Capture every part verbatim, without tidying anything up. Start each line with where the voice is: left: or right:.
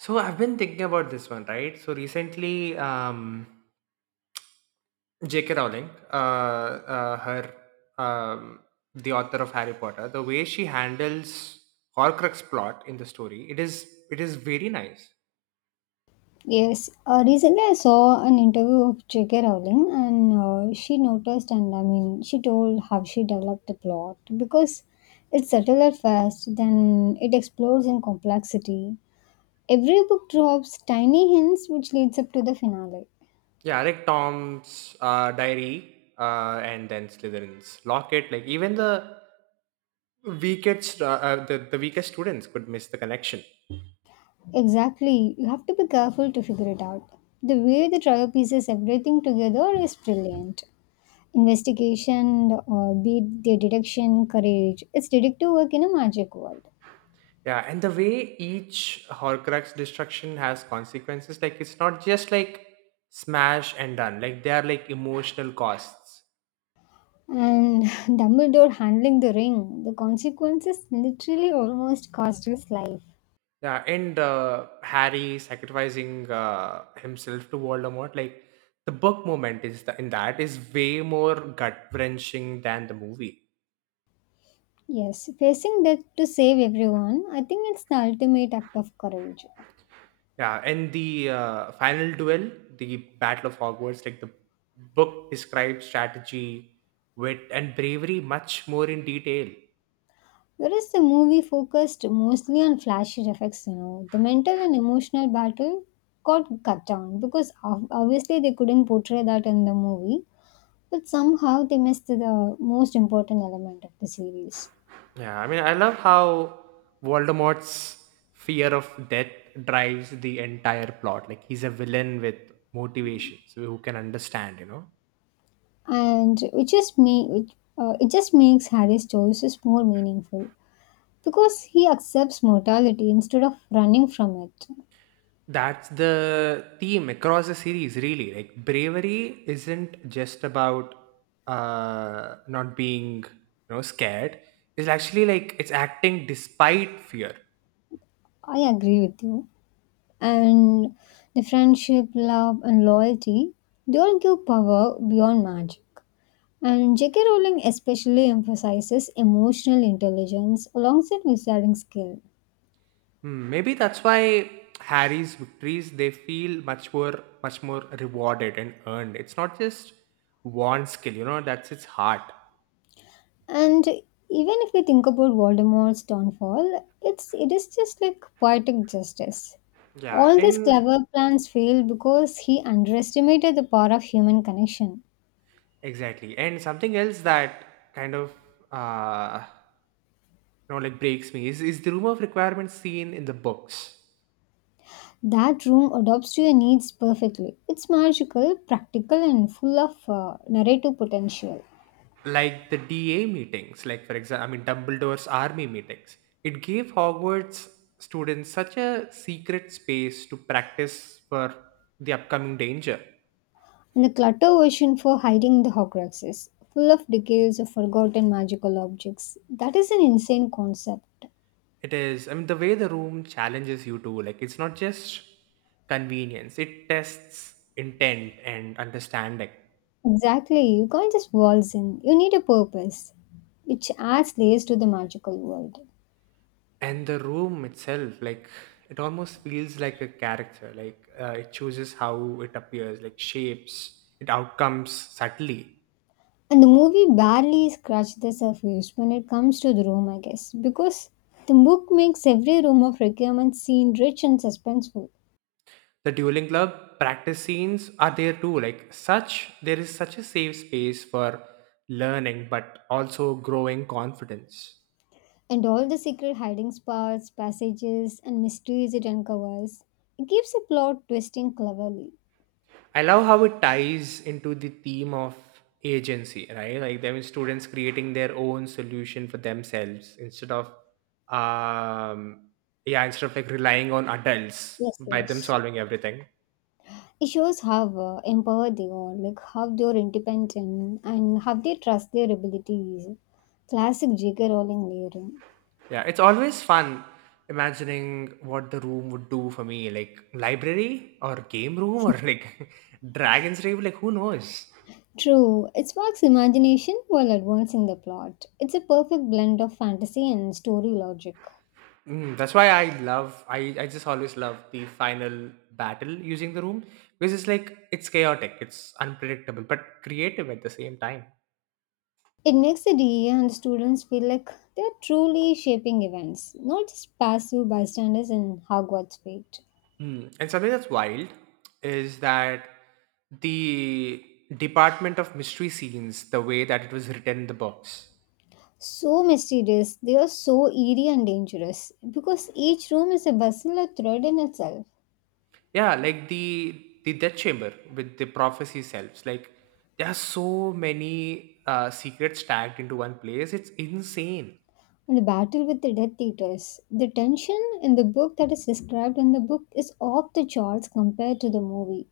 right: So I've been thinking about this one, right? So recently, um, J K. Rowling, uh, uh, her, um, the author of Harry Potter, the way she handles Horcrux plot in the story, it is it is very nice.
left: Yes, uh, recently I saw an interview of J K. Rowling, and uh, she noticed, and I mean, she told how she developed the plot because it's subtle at first, then it explodes in complexity. Every book drops tiny hints which leads up to the finale.
right: Yeah, like Tom's uh, diary, uh, and then Slytherin's locket. Like even the weakest, uh, uh, the the weakest students could miss the connection.
left: Exactly, you have to be careful to figure it out. The way the trio pieces everything together is brilliant. Investigation, uh, be it the deduction, courage, it's detective work in a magic world.
right: Yeah, and the way each Horcrux destruction has consequences, like it's not just like smash and done. Like they are like emotional costs.
left: And Dumbledore handling the ring, the consequences literally almost cost his life.
right: Yeah, and uh, Harry sacrificing uh, himself to Voldemort, like the book moment is the, in that is way more gut wrenching than the movie.
left: Yes, facing death to save everyone, I think it's the ultimate act of courage.
right: Yeah, and the uh, final duel, the Battle of Hogwarts, like the book describes strategy, wit, and bravery much more in detail.
left: Whereas the movie focused mostly on flashy effects, you know, the mental and emotional battle got cut down because ob- obviously they couldn't portray that in the movie, but somehow they missed the most important element of the series.
right: Yeah, I mean, I love how Voldemort's fear of death drives the entire plot. Like he's a villain with motivations who can understand, you know.
left: And which is me, which, uh, it just makes Harry's choices more meaningful. Because he accepts mortality instead of running from it.
right: That's the theme across the series, really. Like bravery isn't just about uh not being, you know, scared. It's actually like it's acting despite fear.
left: I agree with you. And the friendship, love, and loyalty, they all give power beyond magic. And J K. Rowling especially emphasizes emotional intelligence alongside wizarding skill.
right: Hmm, maybe that's why Harry's victories they feel much more much more rewarded and earned. It's not just one skill, you know, that's its heart.
left: And even if we think about Voldemort's downfall, it's it is just like poetic justice.
right: Yeah,
left: All these
right: and
left: clever plans failed because he underestimated the power of human connection.
right: exactly. And something else that kind of uh you know like breaks me is is the room of requirements seen in the books.
left: That room adapts to your needs perfectly. It's magical, practical, and full of uh, narrative potential.
right: Like the D A meetings, like for example, I mean Dumbledore's army meetings. It gave Hogwarts students such a secret space to practice for the upcoming danger.
left: And the clutter version for hiding the Horcruxes, full of decades of forgotten magical objects. That is an insane concept.
right: It is. I mean, the way the room challenges you too. Like, it's not just convenience. It tests intent and understanding.
left: Exactly, you can't just waltz in. You need a purpose, which adds layers to the magical world.
right: And the room itself, like, it almost feels like a character. Like, uh, it chooses how it appears, like shapes, it outcomes subtly.
left: And the movie barely scratched the surface when it comes to the room, I guess, because the book makes every room of requirement scene rich and suspenseful.
right: The dueling club practice scenes are there too. Like, such there is such a safe space for learning, but also growing confidence.
left: And all the secret hiding spots, passages, and mysteries it uncovers. It keeps the plot twisting cleverly.
right: I love how it ties into the theme of agency, right? Like, I mean, students creating their own solution for themselves instead of, um, yeah, instead of like relying on adults
left: Yes,
right: by them
left: yes.
right: solving everything.
left: It shows how uh, empowered they are, like how they are independent and how they trust their abilities. Classic J K. Rowling layering.
right: Yeah, it's always fun imagining what the room would do for me, like library or game room or like dragon's rave. Like, who knows?
left: True, it sparks imagination while advancing the plot. It's a perfect blend of fantasy and story logic.
right: Mm, that's why I love I, I just always love the final battle using the room because it's like it's chaotic, it's unpredictable, but creative at the same time.
left: It makes the D E A and the students feel like they're truly shaping events, not just passive bystanders in Hogwarts Fate.
right: Mm. And something that's wild is that the department of mystery scenes, the way that it was written in the books.
left: So mysterious, they are so eerie and dangerous because each room is a bustle or thread in itself.
right: Yeah, like the the death chamber with the prophecy selves. Like there are so many uh, secrets tagged into one place. It's insane.
left: And the battle with the Death Eaters, the tension in the book that is described in the book is off the charts compared to the movie.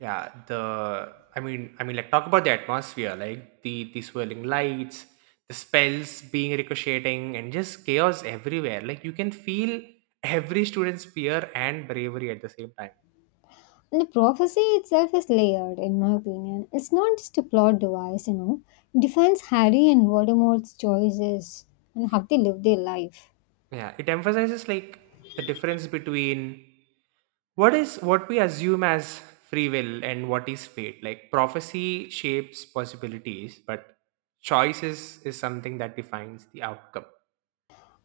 right: Yeah, the I mean, I mean, like talk about the atmosphere, like the the swirling lights, the spells being ricocheting, and just chaos everywhere. Like you can feel every student's fear and bravery at the same time.
left: And the prophecy itself is layered, in my opinion. It's not just a plot device, you know. It defines Harry and Voldemort's choices and how they live their life.
right: Yeah, it emphasizes like the difference between what is what we assume as free will and what is fate. Like prophecy shapes possibilities, but choice is, is something that defines the outcome.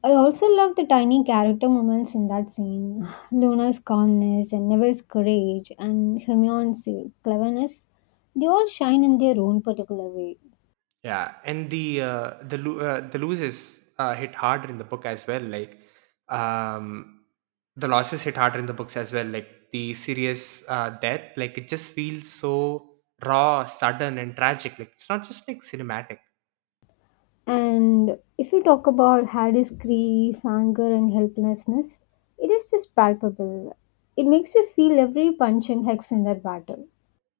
left: I also love the tiny character moments in that scene. Luna's calmness and Neville's courage and Hermione's cleverness, they all shine in their own particular way.
right: Yeah, and the uh, the lo- uh, the loses uh, hit harder in the book as well. Like um, the losses hit harder in the books as well. Like the serious uh, death, like it just feels so raw, sudden, and tragic. Like it's not just like cinematic.
left: And if you talk about Harry's grief, anger, and helplessness, it is just palpable. It makes you feel every punch and hex in that battle.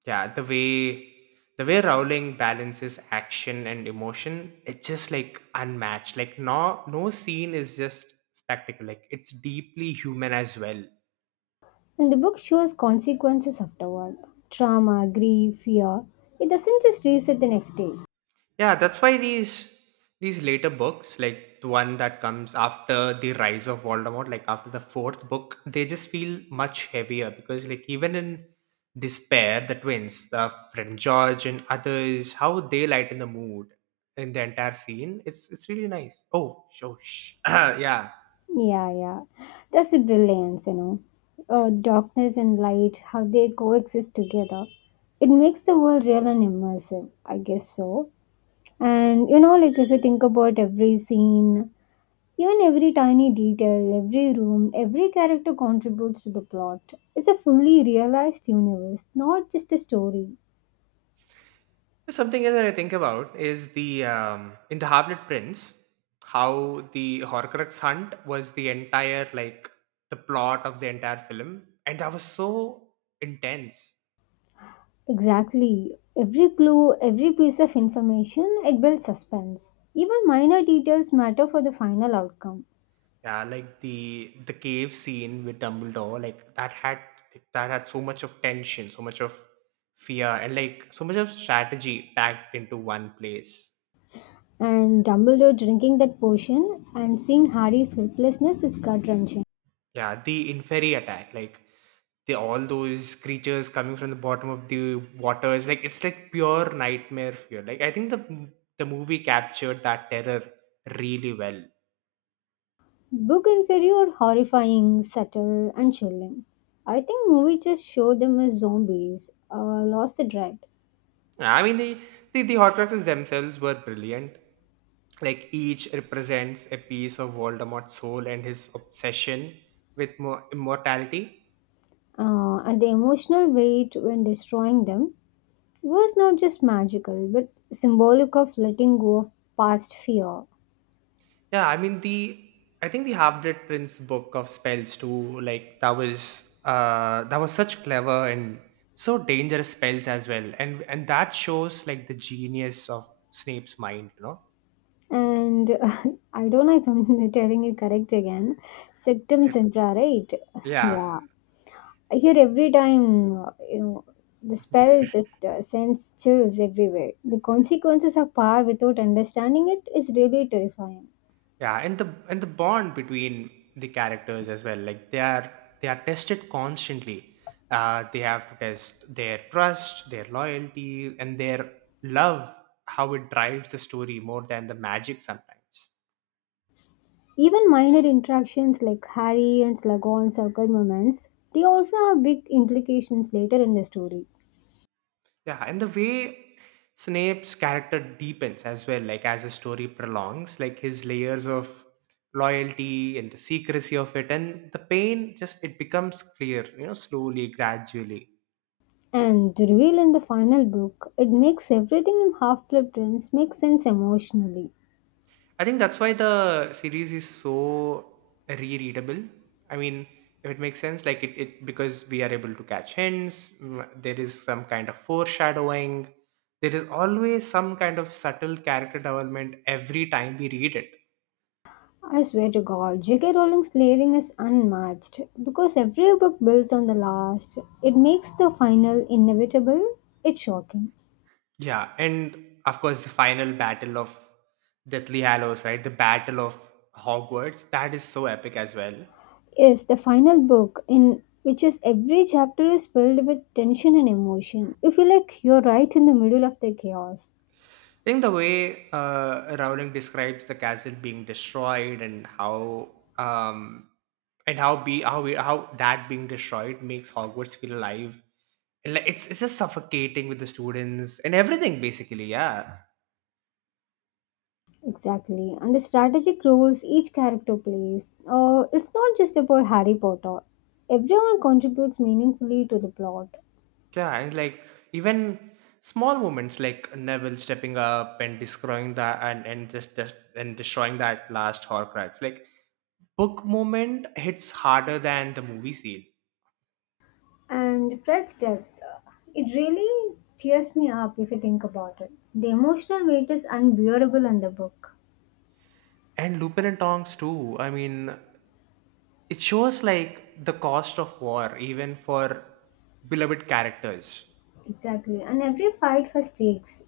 right: Yeah, the way the way Rowling balances action and emotion, it's just like unmatched. Like no no scene is just spectacle. Like it's deeply human as well.
left: And the book shows consequences afterward trauma, grief, fear. It doesn't just reset the next day.
right: Yeah, that's why these these later books, like the one that comes after the rise of Voldemort, like after the fourth book, they just feel much heavier because like even in despair, the twins, the friend George and others, how they lighten the mood in the entire scene. It's it's really nice. Oh, so sh- yeah.
left: Yeah, yeah. That's the brilliance, you know. Uh, darkness and light, how they coexist together. It makes the world real and immersive, I guess so. And you know, like if you think about every scene, even every tiny detail, every room, every character contributes to the plot. It's a fully realized universe, not just a story.
right: Something else that I think about is the um, in the Harplet Prince, how the Horcrux hunt was the entire like the plot of the entire film, and that was so intense.
left: Exactly. Every clue, every piece of information, it builds suspense. Even minor details matter for the final outcome.
right: Yeah, like the the cave scene with Dumbledore, like that had that had so much of tension, so much of fear, and like so much of strategy packed into one place.
left: And Dumbledore drinking that potion and seeing Harry's helplessness is gut wrenching.
right: Yeah, the inferi attack, like the all those creatures coming from the bottom of the waters, like it's like pure nightmare fear. Like I think the the movie captured that terror really well.
left: Book inferior, horrifying, subtle, and chilling. I think movie just showed them as zombies, uh, lost the dread.
right: I mean the the, the Horcruxes themselves were brilliant. Like each represents a piece of Voldemort's soul and his obsession with mo- immortality.
left: Uh, and the emotional weight when destroying them was not just magical, but symbolic of letting go of past fear.
right: Yeah, I mean the I think the Half-Blood Prince book of spells too, like that was uh that was such clever and so dangerous spells as well. And and that shows like the genius of Snape's mind, you know?
left: And I don't know if I'm telling you correct again. Septum
right: Like,
left: sempra, right?
right: yeah.
left: Yeah. I hear every time, uh, you know, the spell just uh, sends chills everywhere. The consequences of power without understanding it is really terrifying.
right: Yeah, and the and the bond between the characters as well. Like they are they are tested constantly. Uh they have to test their trust, their loyalty, and their love, how it drives the story more than the magic sometimes.
left: Even minor interactions like Harry and Slughorn's awkward moments, they also have big implications later in the story.
right: Yeah, and the way Snape's character deepens as well, like as the story prolongs, like his layers of loyalty and the secrecy of it and the pain just it becomes clear, you know, slowly, gradually.
left: And the reveal in the final book, it makes everything in Half-Blood Prince make sense emotionally.
right: I think that's why the series is so rereadable. I mean, if it makes sense, like it, it because we are able to catch hints, mm, there is some kind of foreshadowing, there is always some kind of subtle character development every time we read it.
left: I swear to God, J K. Rowling's layering is unmatched because every book builds on the last. It makes the final inevitable. It's shocking.
right: Yeah, and of course the final battle of Deathly Hallows, right? The Battle of Hogwarts. That is so epic as well. I
left: Yes, the final book in which is every chapter is filled with tension and emotion. You feel like you're right in the middle of the chaos.
right: think the way uh, Rowling describes the castle being destroyed and how um and how be how we, how that being destroyed makes Hogwarts feel alive. And like, it's it's just suffocating with the students and everything basically. Yeah.
left: Exactly, and the strategic roles each character plays. Uh, it's not just about Harry Potter. Everyone contributes meaningfully to the plot.
right: Yeah, and like even small moments like Neville stepping up and destroying that and and just just- and destroying that last Horcrux. Like book moment hits harder than the movie scene,
left: And Fred's death, uh, it really tears me up if you think about it. The emotional weight is unbearable in the book.
right: and Lupin and Tonks too. I mean, it shows like the cost of war even for beloved characters.
left: Exactly. And every fight has stakes.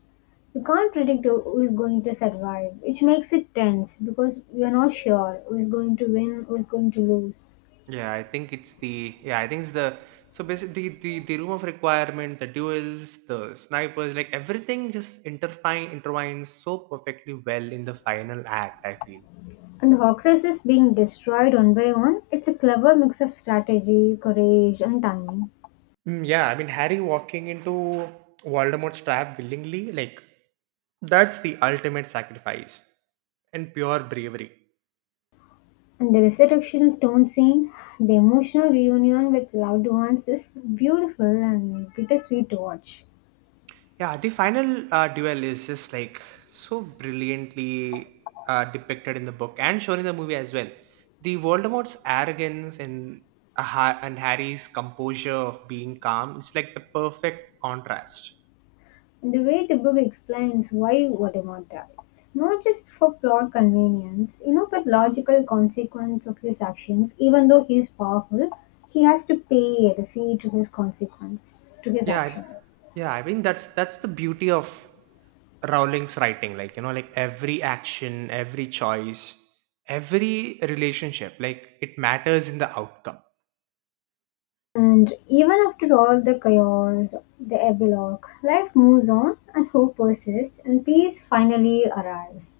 left: You can't predict who who is going to survive, which makes it tense because we are not sure who is going to win, who is going to lose.
right: Yeah, I think it's the yeah, I think it's the so basically the, the, the room of requirement, the duels, the snipers, like everything just intertwine intertwines so perfectly well in the final act, I feel.
left: And the Horcrux is being destroyed one by one. It's a clever mix of strategy, courage, and timing.
right: Mm, yeah, I mean Harry walking into Voldemort's trap willingly, like that's the ultimate sacrifice and pure bravery.
left: And the resurrection stone scene, the emotional reunion with loved ones is beautiful and bittersweet to watch.
right: Yeah, the final uh, duel is just like so brilliantly uh, depicted in the book and shown in the movie as well. The Voldemort's arrogance and uh, Ha- and Harry's composure of being calm, it's like the perfect contrast.
left: And the way the book explains why Voldemort dies, not just for plot convenience, you know, but logical consequence of his actions. Even though he is powerful, he has to pay the fee to his consequence, to his
right: Yeah, I-
left: action.
right: yeah, I mean that's that's the beauty of Rowling's writing, like you know, like every action, every choice, every relationship, like it matters in the outcome.
left: And even after all the chaos, the epilogue, life moves on and hope persists and peace finally arrives.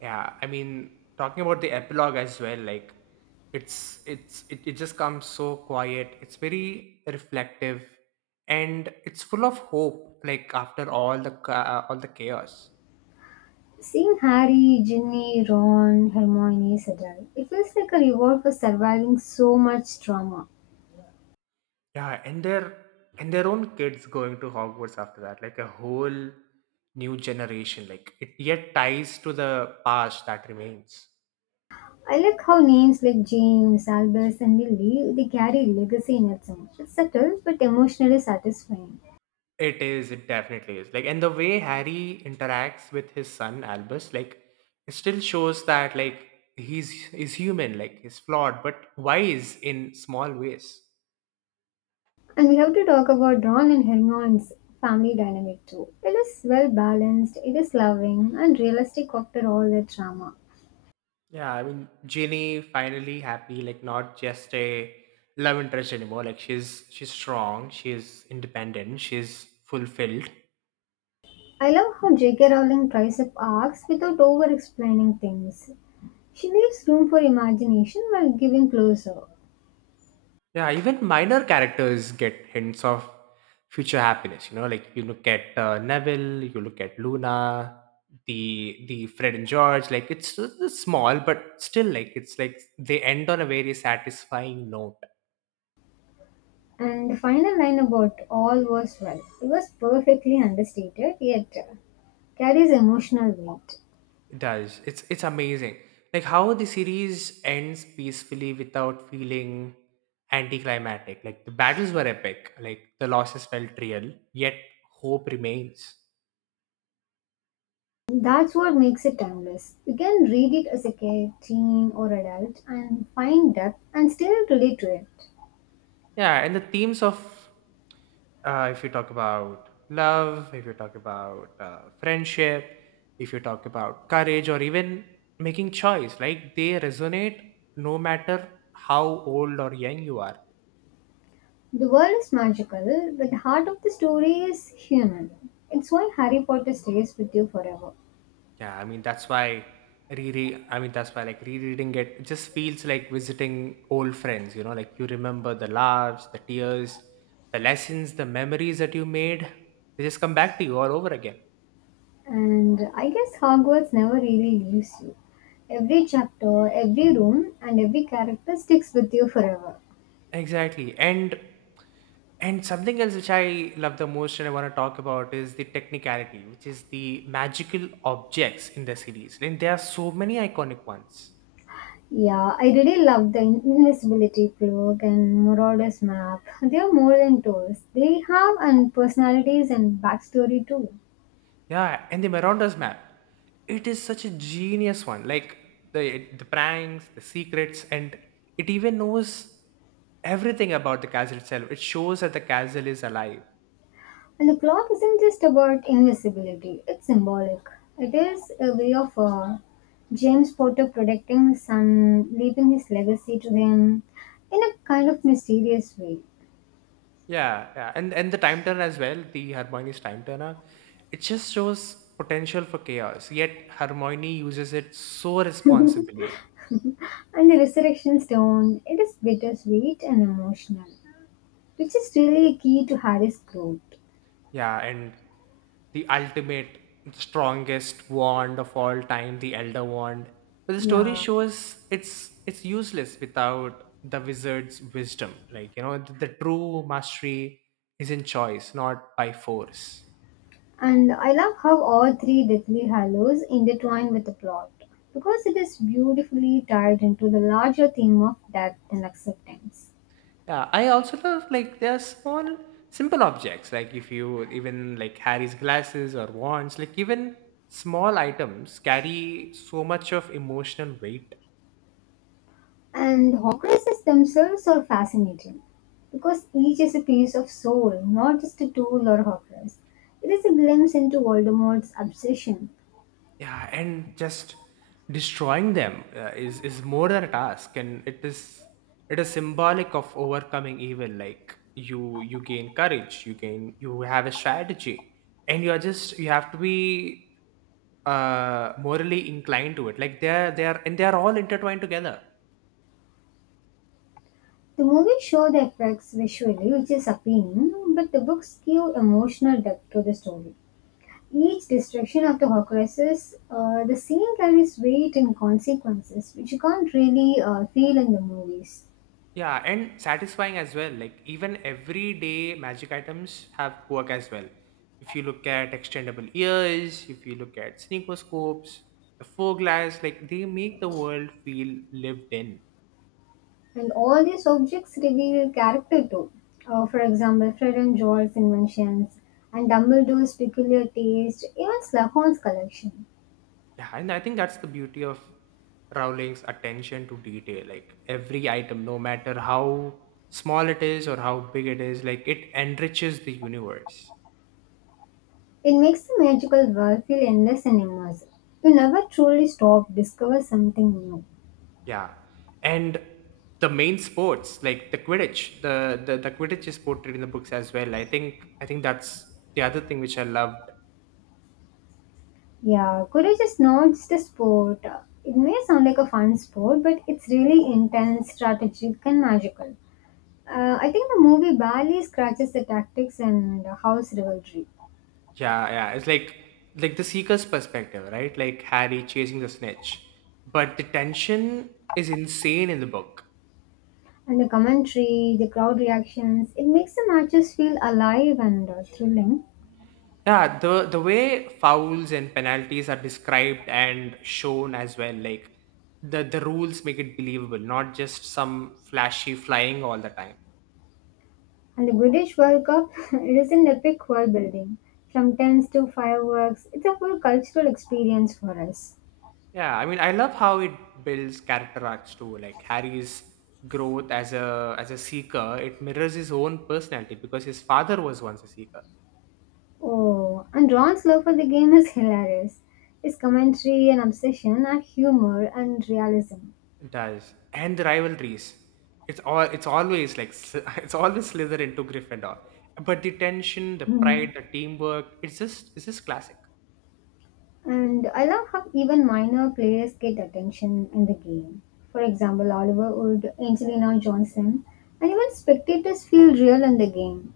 right: Yeah, I mean, talking about the epilogue as well, like it's it's it, it just comes so quiet. It's very reflective, and it's full of hope. Like after all the ca- all the chaos,
left: Seeing Harry, Ginny, Ron, Hermione settle, it feels like a reward for surviving so much trauma.
right: yeah, and their and their own kids going to Hogwarts after that, like a whole new generation. Like it yet ties to the past that remains.
left: I like how names like James, Albus, and Lily they carry legacy in it, so it's subtle but emotionally satisfying.
right: It is, it definitely is. Like, and the way Harry interacts with his son Albus, like, it still shows that like he's is human, like he's flawed, but wise in small ways.
left: And we have to talk about Ron and Hermione's family dynamic too. It is well balanced, it is loving, and realistic after all the drama.
right: Yeah, I mean, Ginny finally happy, like not just a love interest anymore. Like she's she's strong, she's independent, she's fulfilled.
left: I love how J K. Rowling tries up arcs without over explaining things. She leaves room for imagination while giving closure.
right: Yeah, even minor characters get hints of future happiness. You know, like you look at uh, Neville, you look at Luna, the the Fred and George. Like it's, it's small, but still, like it's like they end on a very satisfying note.
left: And the final line about all was well. It was perfectly understated, yet carries emotional weight.
right: It does, it's it's amazing. Like how the series ends peacefully without feeling anticlimactic. Like the battles were epic. Like the losses felt real, yet hope remains.
left: That's what makes it timeless. You can read it as a kid, teen, or adult and find depth and still relate to it.
right: Yeah, and the themes of uh, if you talk about love, if you talk about uh, friendship, if you talk about courage, or even making choice, like they resonate no matter how old or young you are.
left: The world is magical, but the heart of the story is human. It's why Harry Potter stays with you forever.
right: Yeah, I mean that's why reread. I mean that's why like rereading it, it just feels like visiting old friends. You know, like you remember the laughs, the tears, the lessons, the memories that you made. They just come back to you all over again.
left: And I guess Hogwarts never really leaves you. Every chapter, every room, and every character sticks with you forever.
right: Exactly. And and something else which I love the most and I want to talk about is the technicality, which is the magical objects in the series. And there are so many iconic ones.
left: Yeah, I really love the invisibility cloak and Marauders map. They are more than tools. They have and personalities and backstory too.
right: Yeah, and the Marauders map. It is such a genius one. Like the the pranks, the secrets, and it even knows everything about the castle itself. It shows that the castle is alive.
left: And the clock isn't just about invisibility, it's symbolic. It is a way of uh, James Potter protecting his son, leaving his legacy to him in a kind of mysterious way.
right: Yeah, yeah, and and the time turner as well. The Hermione's time turner, it just shows potential for chaos. Yet Hermione uses it so responsibly.
left: And the resurrection stone, it is bittersweet and emotional, which is really a key to Harry's growth.
right: Yeah, and the ultimate, strongest wand of all time, the Elder Wand. But the story
left: Yeah.
right: shows it's it's useless without the wizard's wisdom. Like you know, the, the true mastery is in choice, not by force.
left: And I love how all three deathly hallows intertwine with the plot because it is beautifully tied into the larger theme of death and acceptance.
right: Yeah, I also love like there are small, simple objects. Like if you even like Harry's glasses or wands, like even small items carry so much of emotional weight.
left: And Horcruxes themselves are fascinating because each is a piece of soul, not just a tool or Horcrux. It is a glimpse into Voldemort's obsession.
right: Yeah, and just destroying them uh, is is more than a task, and it is it is symbolic of overcoming evil. Like you you gain courage, you gain you have a strategy, and you are just you have to be uh morally inclined to it. Like they're they're and they're all intertwined together.
left: The movies show the effects visually, which is appealing, but the books give emotional depth to the story. Each destruction of the Horcruxes, uh, the scene carries weight and consequences, which you can't really uh, feel in the movies.
right: Yeah, and satisfying as well. Like even everyday magic items have work as well. If you look at extendable ears, if you look at sneaker scopes, the fog glass, like they make the world feel lived in.
left: And all these objects reveal character too. Uh, for example, Fred and George's inventions, and Dumbledore's peculiar taste, even Slughorn's collection.
right: Yeah, and I think that's the beauty of Rowling's attention to detail. Like every item, no matter how small it is or how big it is, like it enriches the universe.
left: It makes the magical world feel endless and immersive. You never truly stop, discover something new.
right: Yeah. And the main sports, like the Quidditch, the, the the Quidditch is portrayed in the books as well. I think I think that's the other thing which I loved.
left: Yeah, courage is not just a sport. It may sound like a fun sport, but it's really intense, strategic, and magical. Uh, I think the movie barely scratches the tactics and the house rivalry.
right: Yeah, yeah. It's like like the seeker's perspective, right? Like Harry chasing the snitch. But the tension is insane in the book.
left: And the commentary, the crowd reactions, it makes the matches feel alive and uh, thrilling.
right: Yeah, the the way fouls and penalties are described and shown as well, like the the rules make it believable, not just some flashy flying all the time.
left: And the British World Cup, it is an epic world building. From tents to fireworks, it's a full cultural experience for us.
right: Yeah, I mean, I love how it builds character arcs too. Like Harry's growth as a as a seeker, it mirrors his own personality because his father was once a seeker.
left: Oh, and Ron's love for the game is hilarious. His commentary and obsession are humor and realism.
right: It does, and the rivalries. It's all. It's always like Sly- it's always Slytherin to Gryffindor. But the tension, the
left: Mhm.
right: pride, the teamwork. It's just it's just classic.
left: And I love how even minor players get attention in the game. For example, Oliver Wood, Angelina Johnson, and even spectators feel real in the game.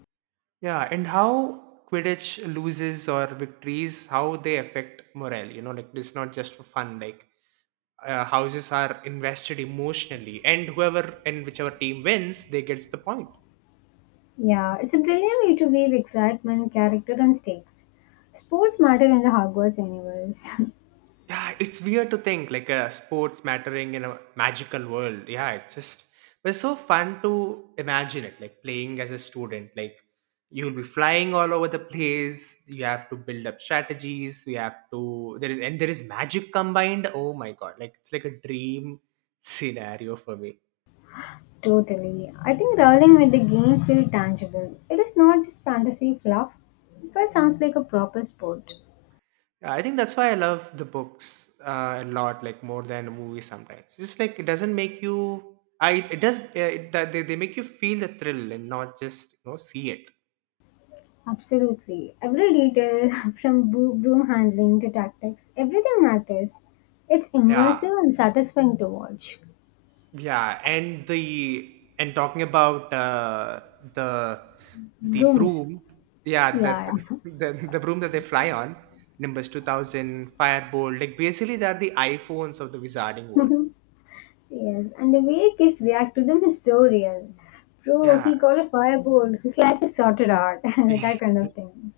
right: Yeah, and how Quidditch loses or victories, how they affect morale. You know, like it's not just for fun. Like uh, houses are invested emotionally and whoever and whichever team wins they gets the point.
left: Yeah, it's a brilliant way to weave excitement, character, and stakes. Sports matter in the Hogwarts universe.
right: Yeah, it's weird to think like a sports mattering in a magical world. Yeah, it's just but it's so fun to imagine it like playing as a student. Like you'll be flying all over the place, you have to build up strategies, you have to there is and there is magic combined. Oh my god, like it's like a dream scenario for me.
left: Totally. I think rolling with the game feel tangible. It is not just fantasy fluff. It quite sounds like a proper sport.
right: Yeah, I think that's why I love the books uh, a lot, like more than a movie sometimes. Just like it doesn't make you, I it does uh, it, that they they make you feel the thrill and not just you know see it.
left: Absolutely. Every detail, from bo- broom handling to tactics, everything matters. It's
right: Yeah,
left: immersive and satisfying to watch.
right: yeah, and the and talking about uh, the the
left: Brooms.
right: broom, yeah, the,
left: Yeah.
right: the the the broom that they fly on, Nimbus two thousand, Firebolt, like basically they're the iPhones of the wizarding
left: Yeah.
right: world.
left: Yes. And the way kids react to them is so real. Bro,
right: Yeah.
left: he got a firebolt. His life is sorted out. That kind of thing.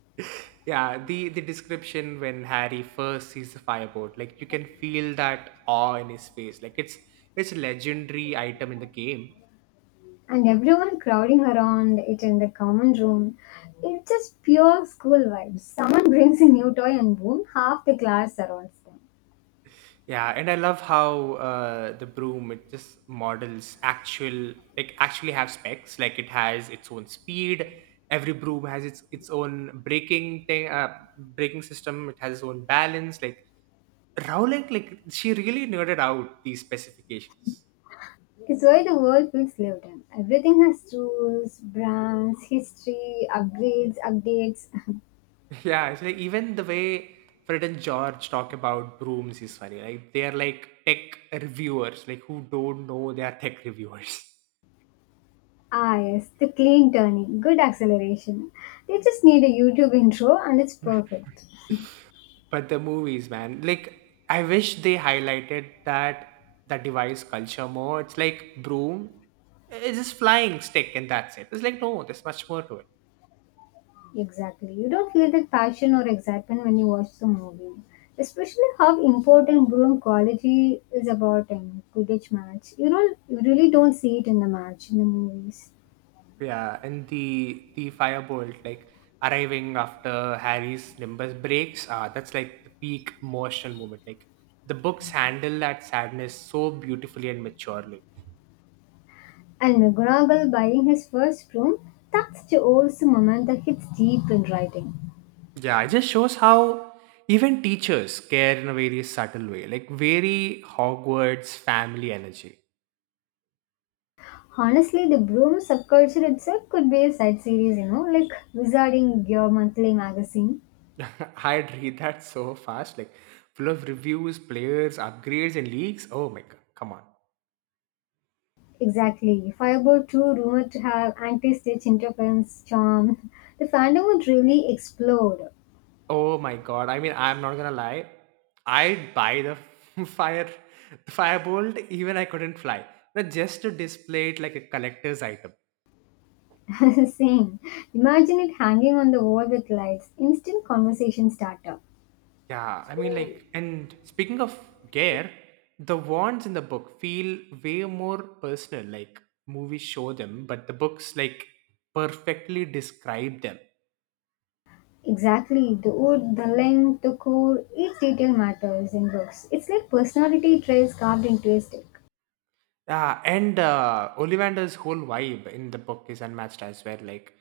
right: Yeah, the the description when Harry first sees the Firebolt, like you can feel that awe in his face, like it's it's a legendary item in the game.
left: And everyone crowding around it in the common room. It's just pure school vibes. Someone brings a new toy and boom, half the class surrounds them.
right: Yeah, and I love how uh the broom it just models actual like actually have specs. Like it has its own speed, every broom has its its own braking thing, uh braking system, it has its own balance. Like Rowling, like she really nerded out these specifications.
left: It's why the world feels lived in. Everything has rules, brands, history, upgrades, updates.
right: Yeah, so even the way Fred and George talk about brooms is funny. Like they are like tech reviewers, like who don't know they are tech reviewers.
left: Ah yes, the clean turning, good acceleration. They just need a YouTube intro and it's perfect.
right: But the movies, man, like I wish they highlighted that the device culture more. It's like broom, it's just flying stick and that's it. It's like no, there's much more to it.
left: Exactly. You don't feel that passion or excitement when you watch the movie. Especially how important Broome quality is about in Quidditch match. You don't you really don't see it in the match in the movies.
right: Yeah, and the the Firebolt like arriving after Harry's Nimbus breaks. Ah, that's like the peak emotional moment. Like the books handle that sadness so beautifully and maturely.
left: And McGonagall buying his first broom, that's the also moment that hits deep in writing.
right: Yeah, it just shows how even teachers care in a very subtle way, like very Hogwarts family energy.
left: Honestly, the broom subculture itself could be a side series, you know, like Wizarding Your Monthly Magazine.
right: I'd read that so fast, like full of reviews, players, upgrades, and leaks. Oh my god, come on.
left: Exactly. Firebolt two rumored to have anti-stitch interference charm. The fandom would really explode.
right: Oh my god. I mean, I'm not gonna lie. I'd buy the fire Firebolt even I couldn't fly. But just to display it like a collector's item.
left: Same. Imagine it hanging on the wall with lights. Instant conversation starter.
right: Yeah, I mean like, and speaking of gear, the wands in the book feel way more personal, like movies show them, but the books like perfectly describe them.
left: Exactly. The wood, the length, the core, each detail matters in books. It's like personality traits carved into a stick.
right: Yeah, and uh, Ollivander's whole vibe in the book is unmatched as well. Like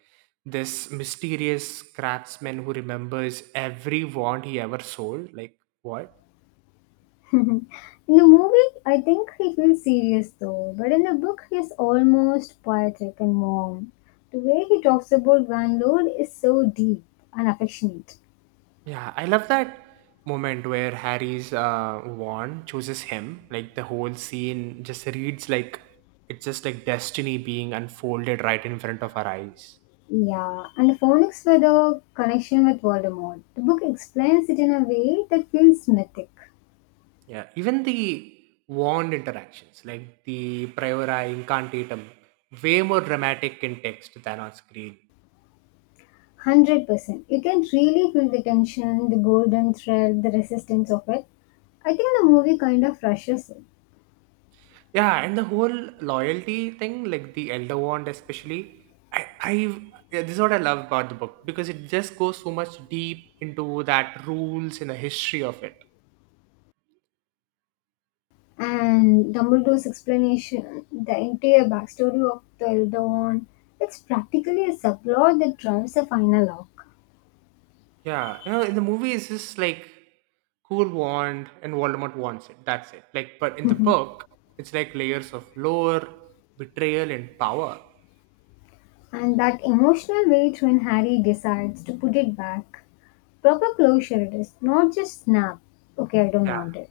right: this mysterious craftsman who remembers every wand he ever sold. Like what?
left: In the movie, I think he feels serious though, but in the book, he is almost poetic and warm. The way he talks about Van Lord is so deep and affectionate.
right: Yeah, I love that moment where Harry's uh, wand chooses him. Like the whole scene just reads like it's just like destiny being unfolded right in front of our eyes.
left: Yeah, and the phonics were the connection with Voldemort. The book explains it in a way that feels mythic.
right: Yeah, even the warned interactions, like the priorai incantatum, way more dramatic in text than on screen.
left: one hundred percent. You can really feel the tension, the golden thread, the resistance of it. I think the movie kind of rushes it.
right: Yeah, and the whole loyalty thing, like the Elder Wand especially, I, I yeah, this is what I love about the book because it just goes so much deep into that rules and the history of it.
left: And Dumbledore's explanation, the entire backstory of the Elder Wand, it's practically a subplot that drives the final arc.
right: Yeah, you know, in the movie, it's just like cool wand and Voldemort wants it. That's it. Like, but in the
left: And
right: book, it's like layers of lore, betrayal, and power.
left: that emotional weight when Harry decides to put it back. Proper closure it is, not just snap. Okay, I don't
right: Yeah.
left: want it.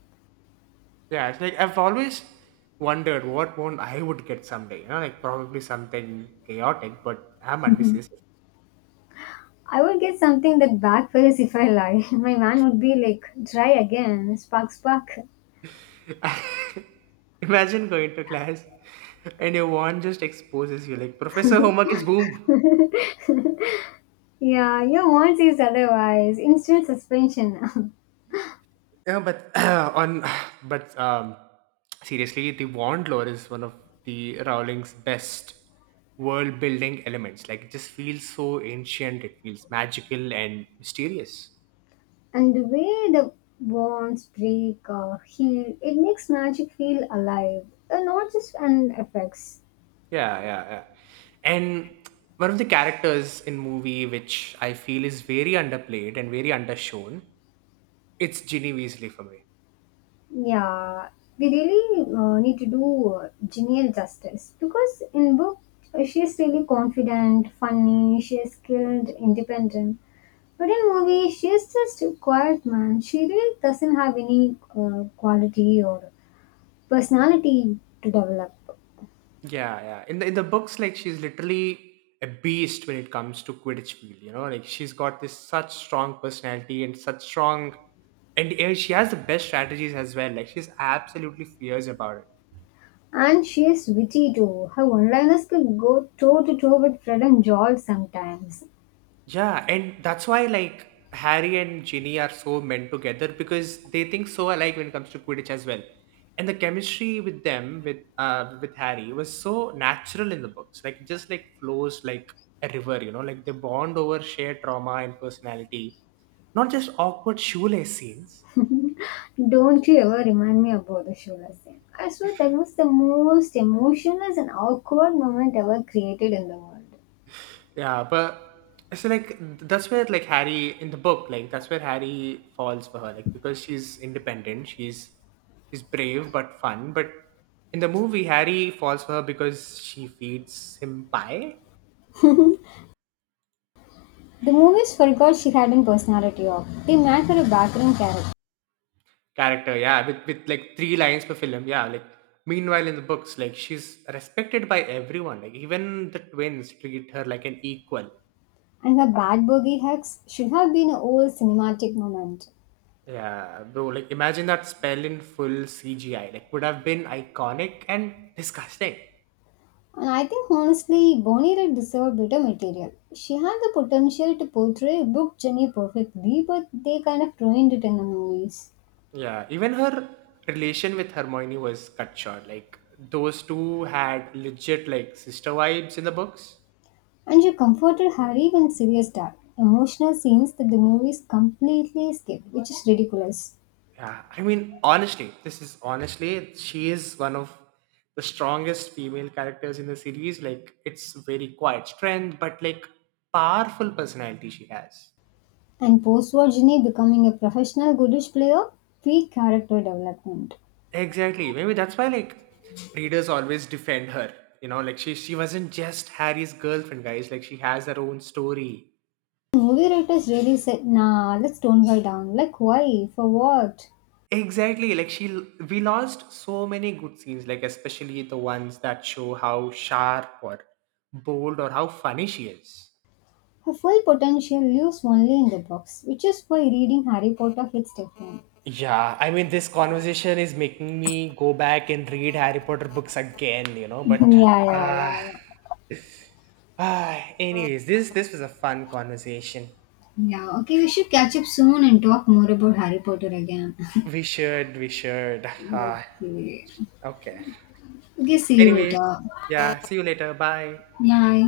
right: Yeah, it's like I've always wondered what one I would get someday. You know, like probably something chaotic, but I'm undecisive.
left: I would get something that backfires if I lie. My man would be like, try again, spark, spark.
right: Imagine going to class and your wand just exposes you like Professor homework is boom.
left: Yeah, your aunt says otherwise. Instant suspension.
right: Yeah, but on but um seriously, the wand lore is one of the Rowling's best world building elements. Like it just feels so ancient, it feels magical and mysterious.
left: And the way the bonds break or heal, it makes magic feel alive, and not just an effects.
right: Yeah, yeah, yeah. And one of the characters in movie which I feel is very underplayed and very undershown, it's Ginny Weasley for me.
left: Yeah, we really uh, need to do uh, Janiel justice because in book uh, she is really confident, funny, she is skilled, independent. But in movie, she is just a quiet man. She really doesn't have any uh, quality or personality to develop.
right: Yeah, yeah. In the in the books, like she's literally a beast when it comes to Quidditch field. You know, like she's got this such strong personality and such strong, and uh, she has the best strategies as well. Like she's absolutely fierce about it.
left: And she's witty too. Her one-liners could go toe-to-toe with Fred and George sometimes.
right: Yeah, and that's why like Harry and Ginny are so meant together because they think so alike when it comes to Quidditch as well. And the chemistry with them with uh with Harry was so natural in the books. Like it just like flows like a river, you know, like they bond over shared trauma and personality. Not just awkward shoelace scenes.
left: Don't you ever remind me about the show, Lassie. I swear that was the most emotionless and awkward moment ever created in the world.
right: Yeah, but so like that's where like Harry in the book, like that's where Harry falls for her, like because she's independent, she's she's brave but fun. But in the movie, Harry falls for her because she feeds him pie
left: The movies forgot she had a personality of. They made her a background character.
right: character, yeah, with with like three lines per film, yeah. Like meanwhile in the books, like she's respected by everyone, like even the twins treat her like an equal.
left: And her bad boogie hugs should have been an old cinematic moment.
right: Yeah, bro, like imagine that spell in full C G I. Like would have been iconic and disgusting.
left: And I think honestly, Bonnie Raitt deserved better material. She had the potential to portray Brooke Jenny perfectly, but they kind of ruined it in the movies.
right: Yeah, even her relation with Hermione was cut short. Like those two had legit like sister vibes in the books.
left: And she comforted Harry when Sirius died. Emotional scenes that the movies completely skipped, which is ridiculous.
right: Yeah, I mean honestly, this is honestly she is one of the strongest female characters in the series. Like it's very quiet strength, but like powerful personality she has.
left: And post-war Ginny becoming a professional goodish player, peak character development.
right: Exactly. Maybe that's why like readers always defend her. You know, like she she wasn't just Harry's girlfriend, guys. Like she has her own story.
left: Movie writers really said, nah, let's tone her down. Like why? For what?
right: Exactly, like she l- we lost so many good scenes, like especially the ones that show how sharp or bold or how funny she is.
left: Her full potential lives only in the books, which is why reading Harry Potter hits different.
right: Yeah, I mean, this conversation is making me go back and read Harry Potter books again, you know.
left: Yeah,
right: But
left: yeah,
right: uh,
left: yeah, yeah.
right: ah, anyways, this this was a fun conversation.
left: Yeah, okay, we should catch up soon and talk more about Harry Potter again.
right: We should, we should. Uh,
left: Okay.
right: okay.
left: Okay, see you
right: Anyways,
left: later.
right: yeah. See you later. Bye.
left: Bye.